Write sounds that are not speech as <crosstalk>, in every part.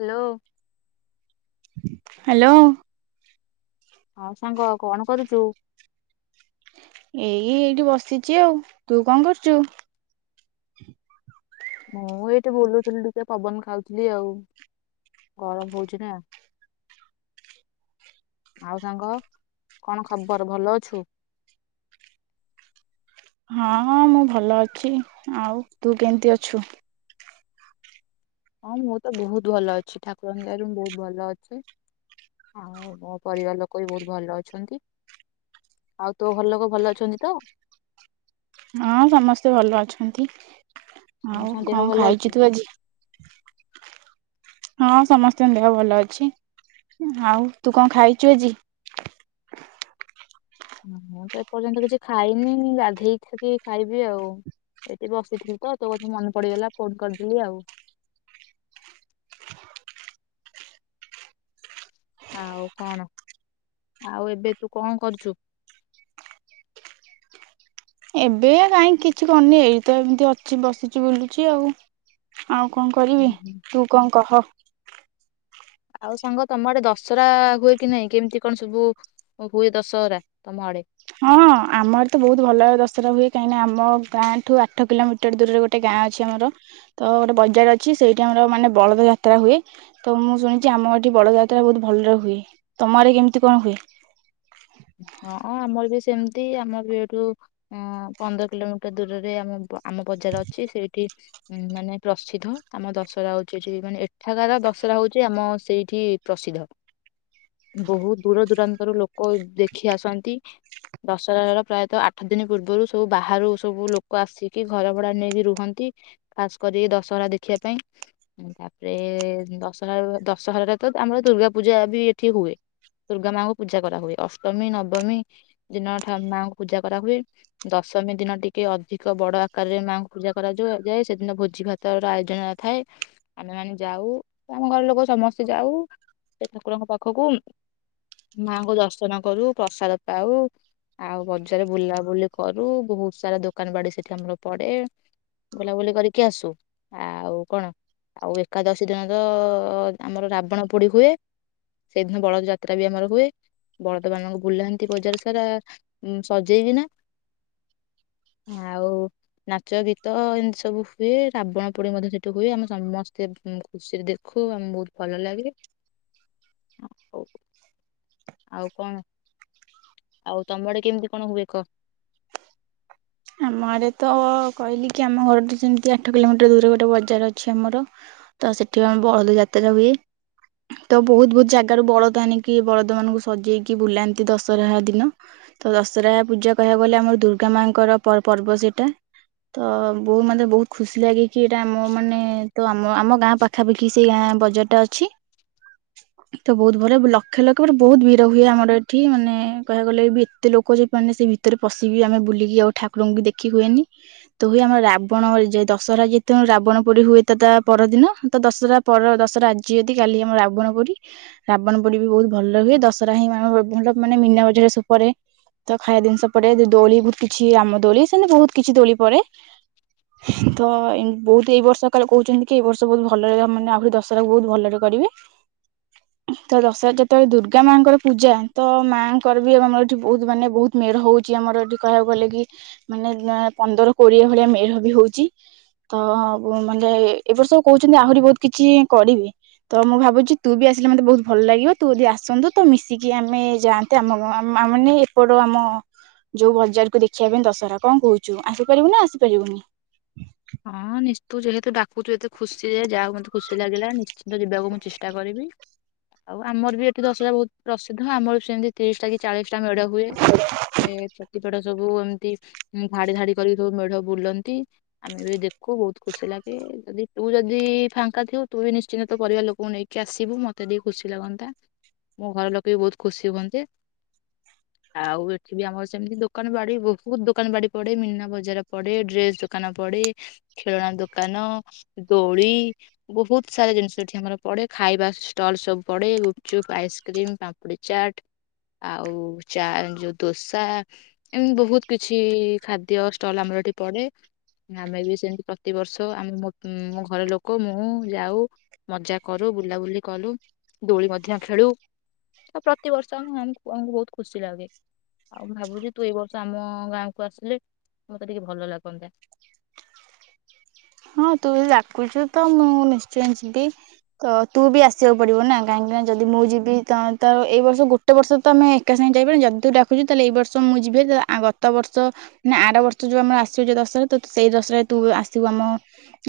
Hello. Hello. ହଁ ସାଙ୍ଗ କଣ କରୁଛୁ? ଏଇ ଏଇଠି ବସିଛି ଆଉ ତୁ କଣ କରୁଛୁ? ମୁଁ ଏଇଠି ବୁଲୁଥିଲି ଟିକେ ପବନ ଖାଉଥିଲି ଆଉ ଗରମ ହଉଛି ନା ଆଉ ସାଙ୍ଗ କଣ ଖବର ଭଲ ଅଛୁ? ହଁ ହଁ ମୁଁ ଭଲ ଅଛି ଆଉ ତୁ କେମିତି ଅଛୁ? ହଁ ମୁଁ ତ ବହୁତ ଭଲ ଅଛି ଠାକୁରଙ୍କ ଦୟାରୁ ମୁଁ ବହୁତ ଭଲ ଅଛି ଆଉ ମୋ ପରିବାର ଲୋକ ବି ବହୁତ ଭଲ ଅଛନ୍ତି ଆଉ ତୋ ଘର ଲୋକ ଭଲ ଅଛନ୍ତି ତ? ହଁ ସମସ୍ତେ ଭଲ ଅଛନ୍ତି। ଆଉ ସମସ୍ତଙ୍କ କଣ ଦେହ ଭଲ ଅଛି? ଖାଇଛୁ ତୁ ଆଜି? ହଁ ସମସ୍ତଙ୍କ ଦେହ ଭଲ ଅଛି ଆଉ ତୁ କଣ ଖାଇଛୁ ଆଜି? ମୁଁ ତ ଏପର୍ଯ୍ୟନ୍ତ କିଛି ଖାଇନି ଗାଧେଇକ ଖାଇବି ଆଉ ଏଇଠି ବସିଥିଲି ତ ତୋ କଥା ମନେ ପଡିଗଲା ଫୋନ କରିଦେଲି ଆଉ। ଆଉ କଣ ଆଉ ଏବେ ତୁ କଣ କରୁଛୁ? ଏବେ ଆ କାହିଁକି କିଛି କରୁନି ଏଇ ତ ଏମିତି ଅଛି ବସିଛି ବୁଲୁଛି ଆଉ। ଆଉ କଣ କରିବି ତୁ କଣ କହ। ଆଉ ସାଙ୍ଗ ତମ ଆଡେ ଦଶହରା ହୁଏ କି ନାଇଁ କେମିତି କଣ ସବୁ ହୁଏ ଦଶହରା ତମ ଆଡେ? ହଁ ଆମର ତ ବହୁତ ଭଲ ଦଶରା ହୁଏ କାହିଁକି ନା ଆମ ଗାଁ ଠୁ ଆଠ କିଲୋମିଟର ଦୂରରେ ଗୋଟେ ଗାଁ ଅଛି ଆମର ତ ଗୋଟେ ବଜାର ଅଛି ସେଇଠି ଆମର ମାନେ ବଳଦ ଯାତ୍ରା ହୁଏ ତ ମୁଁ ଶୁଣିଛି ଆମ ଏଠି ବଳଦ ଯାତ୍ରା ବହୁତ ଭଲରେ ହୁଏ ତମରେ କେମିତି କଣ ହୁଏ? ହଁ ଆମର ବି ସେମିତି ଆମର ବି ଏଇଠୁ ଅ ପନ୍ଦର କିଲୋମିଟର ଦୂରରେ ଆମ ଆମ ବଜାର ଅଛି ସେଇଠି ମାନେ ପ୍ରସିଦ୍ଧ ଆମ ଦଶହରା ହଉଛି ଏଠି ମାନେ ଏଠାକାରାର ଦଶହରା ହଉଛି ଆମ ସେଇଠି ପ୍ରସିଦ୍ଧ ବହୁତ ଦୂର ଦୂରାନ୍ତରୁ ଲୋକ ଦେ ଖି ଆସନ୍ତି ଦଶହରାର ପ୍ରାୟତଃ ଆଠ ଦିନ ପୂର୍ବରୁ ସବୁ ବାହାରୁ ସବୁ ଲୋକ ଆସିକି ଘର ଭଡା ନେଇକି ରୁହନ୍ତି ଖାସ କରି ଦଶହରା ଦେଖିବା ପାଇଁ ତାପରେ ଦଶହରା ଦଶହରାରେ ତ ଆମର ଦୁର୍ଗା ପୂଜା ବି ଏଠି ହୁଏ ଦୁର୍ଗା ମାଙ୍କୁ ପୂଜା କରାହୁଏ। ଅଷ୍ଟମୀ ନବମୀ ଦିନଠା ମାଙ୍କୁ ପୂଜା କରାହୁଏ ଦଶମୀ ଦିନ ଟିକେ ଅଧିକ ବଡ ଆକାରରେ ମାଆଙ୍କୁ ପୂଜା କରାଯ ଯାଏ ସେଦିନ ଭୋଜି ଭାତର ଆୟୋଜନ ଥାଏ ଆମେ ମାନ ଯାଉ ଆମ ଘର ଲୋକ ସମସ୍ତେ ଯାଉ ସେ ଠାକୁରଙ୍କ ପାଖକୁ ମାଙ୍କୁ ଦଶ ଅର୍ଚନା କରୁ, ପ୍ରସାଦ ପାଉ ଆଉ ବଜାର ବୁଲାବୁଲି କରୁ ବହୁତ ସାରା ଦୋକାନ ବାଡି ସେଠି ଆମର ପଡେ। ବୁଲାବୁଲି କରିକି ଆସୁ ଆଉ କଣ ଆଉ ଏକାଦଶୀ ଦିନ ତ ଆମର ରାବଣ ପୋଡି ହୁଏ ସେଇଦିନ ବଳଦ ଯାତ୍ରା ବି ଆମର ହୁଏ। ବଳଦମାନଙ୍କୁ ବୁଲାନ୍ତି ବଜାର ସାରା, ସଜେଇବି ନା ଆଉ ନାଚ ଗୀତ ଏମିତି ସବୁ ହୁଏ ରାବଣ ପୋଡି ମଧ୍ୟ ସେଠି ହୁଏ ଆମେ ସମସ୍ତେ ଖୁସିରେ ଦେଖୁ ଆମ ବହୁତ ଭଲ ଲାଗେ ହଉ। ଆଉ କଣ ଆଉ ତମଆଡେ କେମିତି କଣ ହୁଏ କ? ଆମ ଆଡ଼େ ତ କହିଲି କି ଆମ ଘରରେ ଯେମିତି ଆଠ କିଲୋମିଟର ଦୂର ଗୋଟେ ବଜାର ଅଛି ଆମର ତ ସେଠି ଆମ ବଳଦ ଯାତ୍ରା ହୁଏ। ତ ବହୁତ ବହୁତ ଜାଗାରୁ ବଳଦ ଆଣିକି ବଳଦ ମାନଙ୍କୁ ସଜେଇକି ବୁଲାନ୍ତି ଦଶହରା ଦିନ ତ ଦଶହରା ପୂଜା କହିବାକୁ ଗଲେ ଆମର ଦୁର୍ଗା ମାଙ୍କର ପ ପର୍ବ ସେଇଟା ତ ବୋଉ ମାନେ ବହୁତ ଖୁସି ଲାଗେ କି ଏଇଟା ମୋ ମାନେ ତ ମ ଆମ ଗାଁ ପାଖାପାଖି ସେଇ ଗାଁ ବଜାର ଟା ଅଛି। ତ ବହୁତ ଭଲ ଲକ୍ଷେ ଲକ୍ଷ ପରେ ବହୁତ ଭିର ହୁଏ ଆମର ଏଠି ମାନେ କହିବା ଗଲେ ବି ଏତେ ଲୋକ ଯେ ମାନେ ସେ ଭିତରେ ପଶିବି ଆମେ ବୁଲିକି ଆଉ ଠାକୁରଙ୍କୁ ଦେଖି ହୁଏନି ତ ହୁଏ ଆମର ରାବଣ ଯାଏ ଦଶହରା ଯେହତେ ରାବଣ ପୋଡି ହୁଏ ତ ତା ପରଦିନ ତ ଦଶହରା ପର ଦଶହରା ଆଜି ଯଦି କାଲି ଆମ ରାବଣ ପୋଡି ରାବଣ ପୋଡି ବି ବହୁତ ଭଲ ହୁଏ ଦଶହରା ହିଁ ଭଲ ମାନେ ମୀନା ବଜାର ସବୁ ପଡେ ତ ଖାଇବା ଜିନିଷ ପଡେ ଦୋଳି ଭୁ ଚି ରାମ ଦୋଳି ବହୁତ କିଛି ଦୋଳି ପଡେ ତ ବହୁତ ଏଇ ବର୍ଷ କାଳେ କହୁଚନ୍ତି କି ଏଇ ବର୍ଷ ବହୁତ ଭଲରେ ଆହୁରି ଦଶହରାକୁ ବହୁତ ଭଲରେ କରିବେ। ତ ଦଶ ତ ଯେତେବେଳେ ଦୁର୍ଗା ମାଙ୍କର ପୂଜା ତ ମାଆଙ୍କର ବି ଆମର ଏଠି ବହୁତ ମାନେ ବହୁତ ମେଢ ହଉଚି ଆମର ଏଠି କାହା ଗଲେ କି ମାନେ ପନ୍ଦର କୋଡିଏ ଭଳିଆ ମେଢ ବି ହଉଚି ତ ମାନେ ଏ ବର୍ଷ କହୁଚନ୍ତି ଆହୁରି ବହୁତ କିଛି କରିବେ। ତ ମୁଁ ଭାବୁଚି ତୁ ବି ଆସିଲେ ମତେ ବହୁତ ଭଲ ଲାଗିବ ତୁ ଯଦି ଆସନ୍ତୁ ତ ମିଶିକି ଆମେ ଯାଆନ୍ତେ ଆମ ଗା ମାନେ ଏପଟେ ଆମ ଯୋଉ ବଜାର କୁ ଦେଖିବା ପାଇଁ ଦଶହରା କଣ କହୁଚୁ ଆସିପାରିବୁ ନା ଆସିପାରିବୁନି? ତୁ ଯେହେତୁ ଡାକୁଚୁ ଏତେ ଖୁସିରେ ଯାହା ହଉ ମତେ ଖୁସି ଲାଗିଲା ନିଶ୍ଚିନ୍ତ ଯିବାକୁ ମୁଁ ଚେଷ୍ଟା କରିବି। ଆଉ ଆମର ବି ଏଠି ଦଶହରା ବହୁତ ପ୍ରସିଦ୍ଧ ଆମର ବି ସେମିତି ତିରିଶ ଟା କି ଚାଳିଶ ଟା ମେଢ଼ ହୁଏ। ଏ ପ୍ରତିପଟ ସବୁ ଏମ ତି ଧାଡି ଧାଡି କରିକି ସବୁ ମେଢ ବୁଲନ୍ତି। ଆମେ ବି ଦେଖୁ ବହୁତ ଖୁସି ଲାଗେ। ଯଦି ତୁ ଯଦି ଫାଙ୍କା ଥିବୁ ତୁ ବି ନିଶ୍ଚିନ୍ତ ତ ପରିବାର ଲୋକଙ୍କୁ ନେଇକି ଆସିବୁ ମତେ ଟିକେ ଖୁସି ଲାଗନ୍ତା। ମୋ ଘର ଲୋକେ ବି ବହୁତ ଖୁସି ହୁଅନ୍ତେ ଆଉ ଏଠି ବି ଆମର ସେମିତି ଦୋକାନ ବାଡ଼ି ବହୁତ ଦୋକାନ ବାଡ଼ି ପଡେ ମିନା ବଜାର ପଡେ ଡ୍ରେସ୍ ଦୋକାନ ପଡେ ଖେଳଣା ଦୋକାନ ଦୋଳି ବହୁତ ସାରା ଜିନିଷ ଏଠି ଆମର ପଡେ ଖାଇବା ଷ୍ଟଲ ସବୁ ପଡେ ଗୁପଚୁପ ଆଇସ୍କ୍ରିମ ପାମ୍ପୁଡି ଚାଟ ଆଉ ଚା ଯଉ ଦୋସା ଏମିତି ବହୁତ କିଛି ଖାଦ୍ୟ ଷ୍ଟଲ ଆମର ଏଠି ପଡେ। ଆମେ ବି ସେମିତି ପ୍ରତିିବର୍ଷ ଆମେ ମ ମୋ ଘର ଲୋକ ମୁଁ ଯାଉ ମଜା କରୁ ବୁଲାବୁଲି କଲୁ ଦୋଳି ମଧ୍ୟ ଖେଳୁ। ଆଉ ପ୍ରତିବର୍ଷ ଆମ ଆମକୁ ବହୁତ ଖୁସି ଲାଗେ ଆଉ। ମୁଁ ଭାବୁଚି ତୁ ଏଇ ବର୍ଷ ଆମ ଗାଁ କୁ ଆସିଲେ ମତେ ଟିକେ ଭଲ ଲାଗନ୍ତା। ହଁ ତୁ ଯ ଡାକୁଚୁ ତ ମୁଁ ନିଶ୍ଚୟ ଯିବି ତ ତୁ ବି ଆସିବାକୁ ପଡିବୁ ନା କାହିଁକିନା ଯଦି ମୁଁ ଯିବି ତ ତ ଏଇ ବର୍ଷ ଗୋଟେ ବର୍ଷ ତ ଆମେ ଏକା ସାଙ୍ଗେ ଯାଇପାର ଯଦି ତୁ ଡାକୁଚୁ ତାହେଲେ ଏଇ ବର୍ଷ ମୁଁ ଯିବି ଗତ ବର୍ଷ ମେ ଆର ବର୍ଷ ଯଉ ଆମର ଆସିବଛ ଦଶହରା ତ ସେଇ ଦଶହାରେ ତୁ ଆସିବୁ ଆମ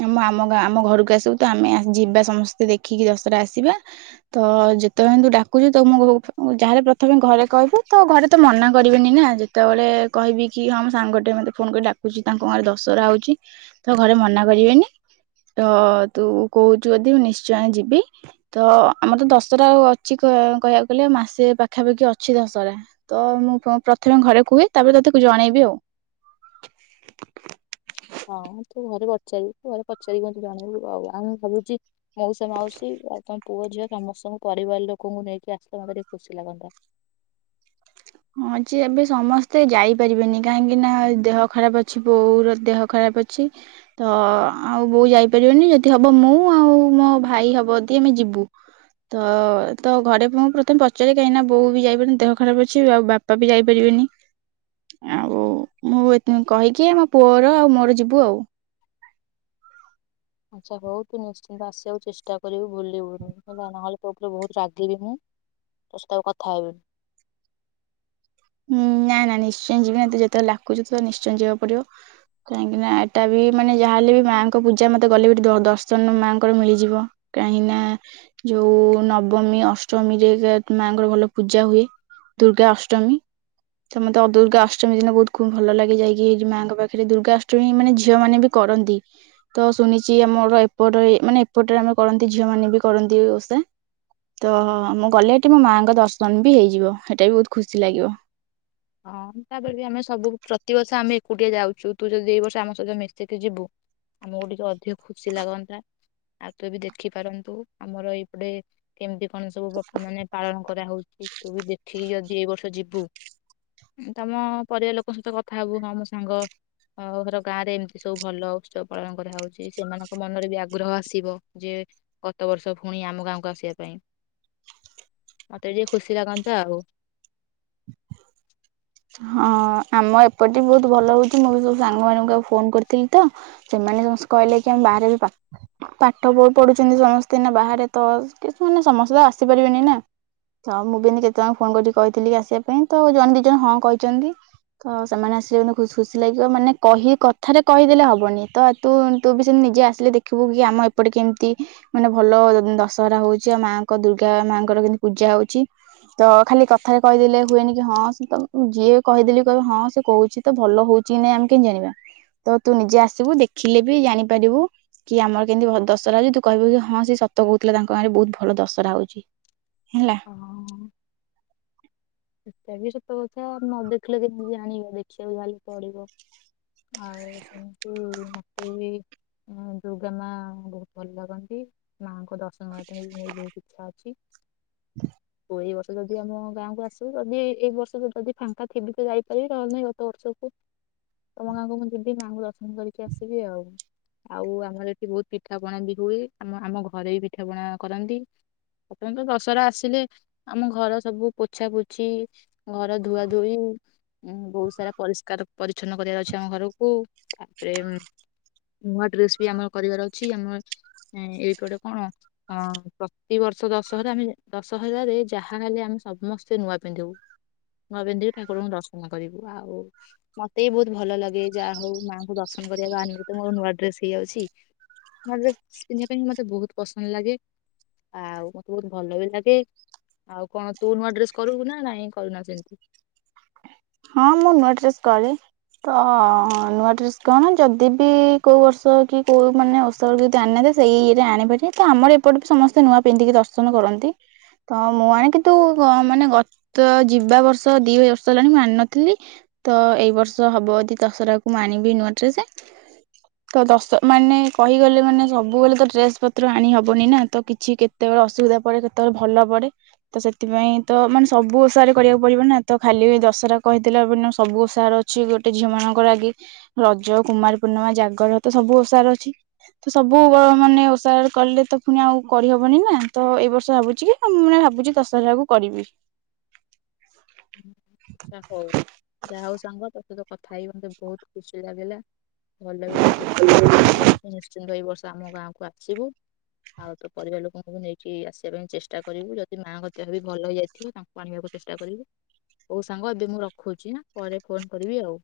ଆମ ଆମ ଗାଁ ଆମ ଘରକୁ ଆସିବୁ ତ ଆମେ ଯିବା ସମସ୍ତେ ଦେଖିକି ଦଶହରା ଆସିବା ତ ଯେତେବେଳେ ତୁ ଡାକୁଛୁ ତ ମୁଁ ଯାେ ପ୍ରଥମେ ଘରେ କହିବୁ ତ ଘରେ ତ ମନା କରିବେନି ନା ଯେତେବେଳେ କହିବି କି ହଁ ଆମ ସାଙ୍ଗଟେ ମତେ ଫୋନ କରି ଡାକୁଛି ତାଙ୍କ ଘରେ ଦଶହରା ହଉଛି ତ ଘରେ ମନା କରି ବେନି ତ ତୁ କହୁଛୁ ଯଦି ମୁଁ ନିଶ୍ଚୟ ଯିବି ତ ଆମର ତ ଦଶରା ଅଛି କହି କହିବାକୁ ଗଲେ ମାସେ ପାଖାପାଖି ଅଛି ଦଶହରା ତ ମୁଁ ପ୍ରଥମେ ଘରେ କୁହେ ତାପରେ ତ ତାକୁ ଜଣେଇବି ଆଉ। ହଁ ତୁ ଘରେ ପଚାରିବୁ ତୁ ଘରେ ପଚାରି ମୋତେ ଜଣେଇବୁ ଆଉ ଆମେ ଭାବୁଚି ମଉସା ମାଉସୀ ଆଉ ତମ ପୁଅ ଝିଅ ସମସ୍ତଙ୍କୁ ପରିବାର ଲୋକଙ୍କୁ ନେଇକି ଆସ୍ସ୍ଥାନ୍ତୁ ନା କରି ଖୁସି ଲାଗନ୍ତା। ହଁଯେ ଏବେ ସମସ୍ତେ ଯାଇପାରିବେନି କାହିଁକି ନା ଦେହ ଖରାପ ଅଛି ବୋଉର ଦେହ ଖରାପ ଅଛି ତ ଆଉ ବୋଉ ଯାଇପାରିବେନି ଯଦି ହବ ମୁଁ ଆଉ ମୋ ଭାଇ ହବ ଯଦି ଆମେ ଯିବୁ। ତ ତ ଘରେ ମୁଁ ପ୍ରଥମେ ପଚାରେ କାହିଁକି ନା ବୋଉ ବି ଯାଇପାରିନି ଦେହ ଖରାପ ଅଛି। କିଛି ଆଉ ବାପା ବି ଯାଇପାରିବେନି ଆଉ। ମୁଁ ଏଥି କହିକି ଆମ ପୁଅ ପୁଅ ଆଉ ମୋର ଯିବୁ ଆଉ। ଆଚ୍ଛା ହଉ ତୁ ନିଶ୍ଚିନ୍ତ ଆସିବାକୁ ଚେଷ୍ଟା କରିବୁ ଭୁଲିବୁନି ହେଲା ନହେଲେ ତୋ ଉପରେ ବହୁତ ରାଗିବି ମୁଁ ତୋ ସହିତ ଆଉ କଥା ହେବିନି। ହୁଁ ନା ନା ନିଶ୍ଚୟ ଯିବି ନା ତୁ ଯେତେବେଳେ ଡାକୁଛୁ ତୁ ନିଶ୍ଚୟ ଯିବାକୁ ପଡିବ କାହିଁକି ନା ଏଟା ବି ମାନେ ଯାହାହେଲେ ବି ମାଙ୍କ ପୂଜା ମତେ ଗଲେ ବି ସେଠି ଦର୍ଶନ ମାଙ୍କର ମିଳିଯିବ କାହିଁକି ନା ଯୋଉ ନବମୀ ଅଷ୍ଟମୀରେ ଯେ ମାଙ୍କର ଭଲ ପୂଜା ହୁଏ ଦୁର୍ଗା ଅଷ୍ଟମୀ। ତ ମତେ ଅ ଦୁର୍ଗା ଅଷ୍ଟମୀ ଦିନ ବହୁତ ଖୁବ ଭଲ ଲାଗେ ଯାଇକି ମାଙ୍କ ପାଖରେ ଦୁର୍ଗାଷ୍ଟମୀ ମାନେ ଝିଅ ମାନେ ବି କରନ୍ତି ତ ଶୁଣିଛି ଆମର ଏପଟ ମାନେ ଏପଟରେ ଆମେ କରନ୍ତି ଝିଅ ମାନେ ବି କରନ୍ତି ଓଷା ତ ମୁଁ ଗଲେ ଏଠି ମୋ ମାଆଙ୍କ ଦର୍ଶନ ବି ହେଇଯିବ ସେଟା ବି ବହୁତ ଖୁସି ଲାଗିବ ହଁ ତାପରେ ବି ଆମେ ସବୁ ପ୍ରତିିବର୍ଷ ଆମେ ଏକୁଟିଆ ଯାଉଛୁ ତୁ ଯଦି ଏଇ ବର୍ଷ ଆମ ସହିତ ମିଶିକି ଯିବୁ ଆମକୁ ଟିକେ ଅଧିକ ଖୁସି ଲାଗନ୍ତା ଆଉ ତୁ ବି ଦେଖିପାରନ୍ତୁ ଆମର ଏଇପଟେ କେମିତି କଣ ସବୁ ମାନେ ପାଳନ କରାହଉଛି ତୁ ବି ଦେଖିକି ଯଦି ଏଇ ବର୍ଷ ଯିବୁ। ତମ ପରିବାର ଲୋକଙ୍କ ସହିତ କଥା ହବୁ ହଁ ମୋ ସାଙ୍ଗ ହର ଗାଁ ରେ ଏମିତି ସବୁ ଭଲ ଉତ୍ସବ ପାଳନ କରାହଉଛି ସେମାନଙ୍କ ମନରେ ବି ଆଗ୍ରହ ଆସିବ ଯେ ଗତ ବର୍ଷ ପୁଣି ଆମ ଗାଁକୁ ଆସିବା ପାଇଁ ମତେ ଟିକେ ଖୁସି ଲାଗନ୍ତା ଆଉ। ହଁ ଆମ ଏପଟେ ବି ବହୁତ ଭଲ ହଉଛି ମୁଁ ବି ସବୁ ସାଙ୍ଗମାନଙ୍କୁ ଆଉ ଫୋନ କରିଥିଲି ତ ସେମାନେ ସମସ୍ତେ କହିଲେ କି ଆମ ବାହାରେ ବି ପା ପାଠ ପଢୁଛନ୍ତି ସମସ୍ତେ ବାହାରେ ତ କି ମାନେ ସମସ୍ତେ ଆସିପାରିବେନି ନା ତ ମୁଁ ବି ଏମିତି କେତେ ଜଣ ଙ୍କୁ ଫୋନ କରିକି କହିଥିଲି କି ଆସିବା ପାଇଁ ତ ଜଣେ ଦି ଜଣ ହଁ କହିଛନ୍ତି ତ ସେମାନେ ଆସିଲେ ଖୁସି ଲାଗିବ ମାନେ କହି କଥାରେ କହିଦେଲେ ହବନି ତ ତୁ ବି ସେମିତି ନିଜେ ଆସିଲେ ଦେଖିବୁ କି ଆମ ଏପଟେ କେମିତି ମାନେ ଭଲ ଦଶହରା ହଉଛି ଆଉ ମାଙ୍କ ଦୁର୍ଗା ମାଙ୍କର କେମିତି ପୂଜା ହଉଛି ତ ଖାଲି କଥାରେ କହିଦେଲେ ହୁଏନି କି ହଁ ସେତ ଯିଏ କହିଦେଲେ କହିବ ହଁ ସେ କହୁଛି ତ ଭଲ ହଉଛି କି ନାଇଁ ଆମେ କେମିତି ଜାଣିବା ତ ତୁ ନିଜେ ଆସିବୁ ଦେଖିଲେ ବି ଜାଣିପାରିବୁ କି ଆମର କେମିତି ଦଶହରା ହଉଛି ତୁ କହିବୁ କି ହଁ ସେ ସତ କହୁଥିଲେ ତାଙ୍କ ଆଁରେ ବହୁତ ଭଲ ଦଶହରା ହଉଛି। ହେଲା। ହଁ। ସେଟା ବିି ସତ କଥା ନ ଦେଖିଲେ କେମିତି ଜାଣିବା ଦେଖିବାକୁ ଯାହେଲେ ପଡିବ। ଆଉ ଶୁଣୁ <unintelligible> ତୁଇ ଦୁର୍ଗା ମା ବହୁତ ଭଲ ଲାଗନ୍ତି ମାଙ୍କୁ ଦର୍ଶନ କରି ମୁଁ ବହୁତ୍ ଖୁସି ଅଛି କ ଏଇ ବର୍ଷ ଯଦି ଆମ ଗାଁକୁ ଆସି ଯଦି ଏଇ ବର୍ଷ ଯଦି ଫାଙ୍କା ଥିବି ତ ଯାଇପାରିବି ନହେଲେ ନାହିଁ ଗତ ବର୍ଷକୁ ତମ ଗାଁକୁ ମୁଁ ଯିବି ମାଆଙ୍କୁ ଦର୍ଶନ କରିକି ଆସିବି ଆଉ ଆଉ ଆମର ଏଠି ବହୁତ ପିଠା ପଣା ବିହୁଏ ଆମ ଆମ ଘରେ ବି ପିଠା ପଣା କରନ୍ତି ପ୍ରଥମେ ତ ଦଶହରା ଆସିଲେ ଆମ ଘର ସବୁ ପୋଛା ପୋ ଅଛି ଘର ଧୁଆ ଧୋଇ ବହୁତ ସାରା ପରିଷ୍କାର ପରିଚ୍ଛନ୍ନ କରିବାର ଅଛି ଆମ ଘରକୁ ତାପରେ ନୂଆ ଡ୍ରେସ ବି ଆମର କରିବାର ଅଛି ଆମର ଏଇପଟେ କଣ ପ୍ରତିବର୍ଷ ଦଶହରା ଆମେ ଦଶହରାରେ ଯାହାହଲେ ଆମେ ସମସ୍ତେ ନୂଆ ପିନ୍ଧିବୁ ନୂଆ ପିନ୍ଧି ଠାକୁରଙ୍କୁ ଦର୍ଶନ କରିବୁ। ଆଉ ମତେ ବି ବୋହୁତ ଭଲ ଲାଗେ ଯାହା ହୋଉ ମାଆଙ୍କୁ ଦର୍ଶନ କରିବା ଆ ନିମନ୍ତେ ତ ମୋ ନୂଆ ଡ୍ରେସ ହେଇଯାଉଚି ନୂଆ ଡ୍ରେସ ପିନ୍ଧିବା ପାଇଁ ମତେ ବୋହୁତ ପସନ୍ଦ ଲାଗେ ଆଉ ମତେ ବୋହୁତ ଭଲ ବି ଲାଗେ ଆଉ କଣ ତୁ ନୂଆ ଡ୍ରେସ କରୁଚୁ ନା ନାଇଁ କରୁନ ସେମିତି ହଁ ମୁଁ ନୂଆ ଡ୍ରେସ କରେ ତ ନୂଆ ଡ୍ରେସ୍ କଣ ଯଦି ବି କୋଉ ବର୍ଷ କି କୋଉ ମାନେ ଓଷାରେ ଯଦି ଆଣିି ନାହାଁନ୍ତି ସେଇ ଇଏରେ ଆଣିପାରିବେ ତ ଆମର ଏପଟ ବି ସମସ୍ତେ ନୂଆ ପିନ୍ଧିକି ଦର୍ଶନ କରନ୍ତି। ତ ମୁଁ ଆଣେ କିନ୍ତୁ ଗ ମାନେ ଗତ ଯିବା ବର୍ଷ ଦିଇ ବର୍ଷ ହେଲାଣି ମୁଁ ଆଣିନ ଥିଲ ତ ଏଇ ବର୍ଷ ହବ ଯଦି ଦଶରାକୁୁ ମୁଁ ଆଣିବି ନୂଆ ଡ୍ରେସ ତ ଦଶ ମାନେ କହିଗଲେ ମାନେ ସବୁବେଳେ ତ ଡ୍ରେସ ପତ୍ର ଆଣି ହବନି ନା ତ କିଛି କେତେବେଳେ ଅସୁବିଧା ପଡେ କେତେବେଳେ ଭଲ ପଡେ ତ ସେଥିପାଇଁ ତ ମାନେ ସବୁ ଓଷାରେ କରିବାକୁ ପଡିବ ନା ତ ଖାଲି ବି ଦଶରା କହିଥିଲା ବୋନୁ ସବୁ ଓଷାର ଅଛି ଗୋଟେ ଝିଅ ମାନଙ୍କର ଆଗେ ରଜ କୁମାର ପୂର୍ଣ୍ଣିମା ଜାଗର ତ ସବୁ ଓଷାର ଅଛି। ତ ସବୁ ଗ ମାନେ ଓଷାର କଲେ ତ ପୁଣି ଆଉ କରିହବନିନା ତ ଏଇ ବର୍ଷ ଭାବୁଚି କି ଆ ମୁଁ ମାନେ ଭାବୁଚି ଦଶହରା ଆକୁ କରିବି। ହୋଉ ଯାହା ହୋଉ ସାଙ୍ଗ ତତେ ତ କଥା ହେଇକି ମତେ ବୋହୁତ ଖୁସି ଲାଗିଲା। ଭଲ ବି ଲାଗୁଚି ଆଶା କରୁଚି ତୁ ନିଶ୍ଚିନ୍ତ ଏ ବର୍ଷ ତୁ ଆମ ଗାଁକୁ ଆସିବୁ। ଆଉ ତୋ ପରିବାର ଲୋକଙ୍କୁ ନେଇକି ଆସିବା ପାଇଁ ଚେଷ୍ଟା କରିବୁ। ଯଦି ମାଆଙ୍କ ଦେହ ବି ଭଲ ହେଇଯାଇଥିବ ତାଙ୍କୁ ଆଣିବାକୁ ଚେଷ୍ଟା କରିବୁ। ହୋଉ ସାଙ୍ଗ ଏବେ ମୁଁ ରଖୁଚି ଆଁ ପରେ ଫୋନ କରିବି ଆଉ।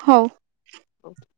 ହୋଉ। ଯୋଉ।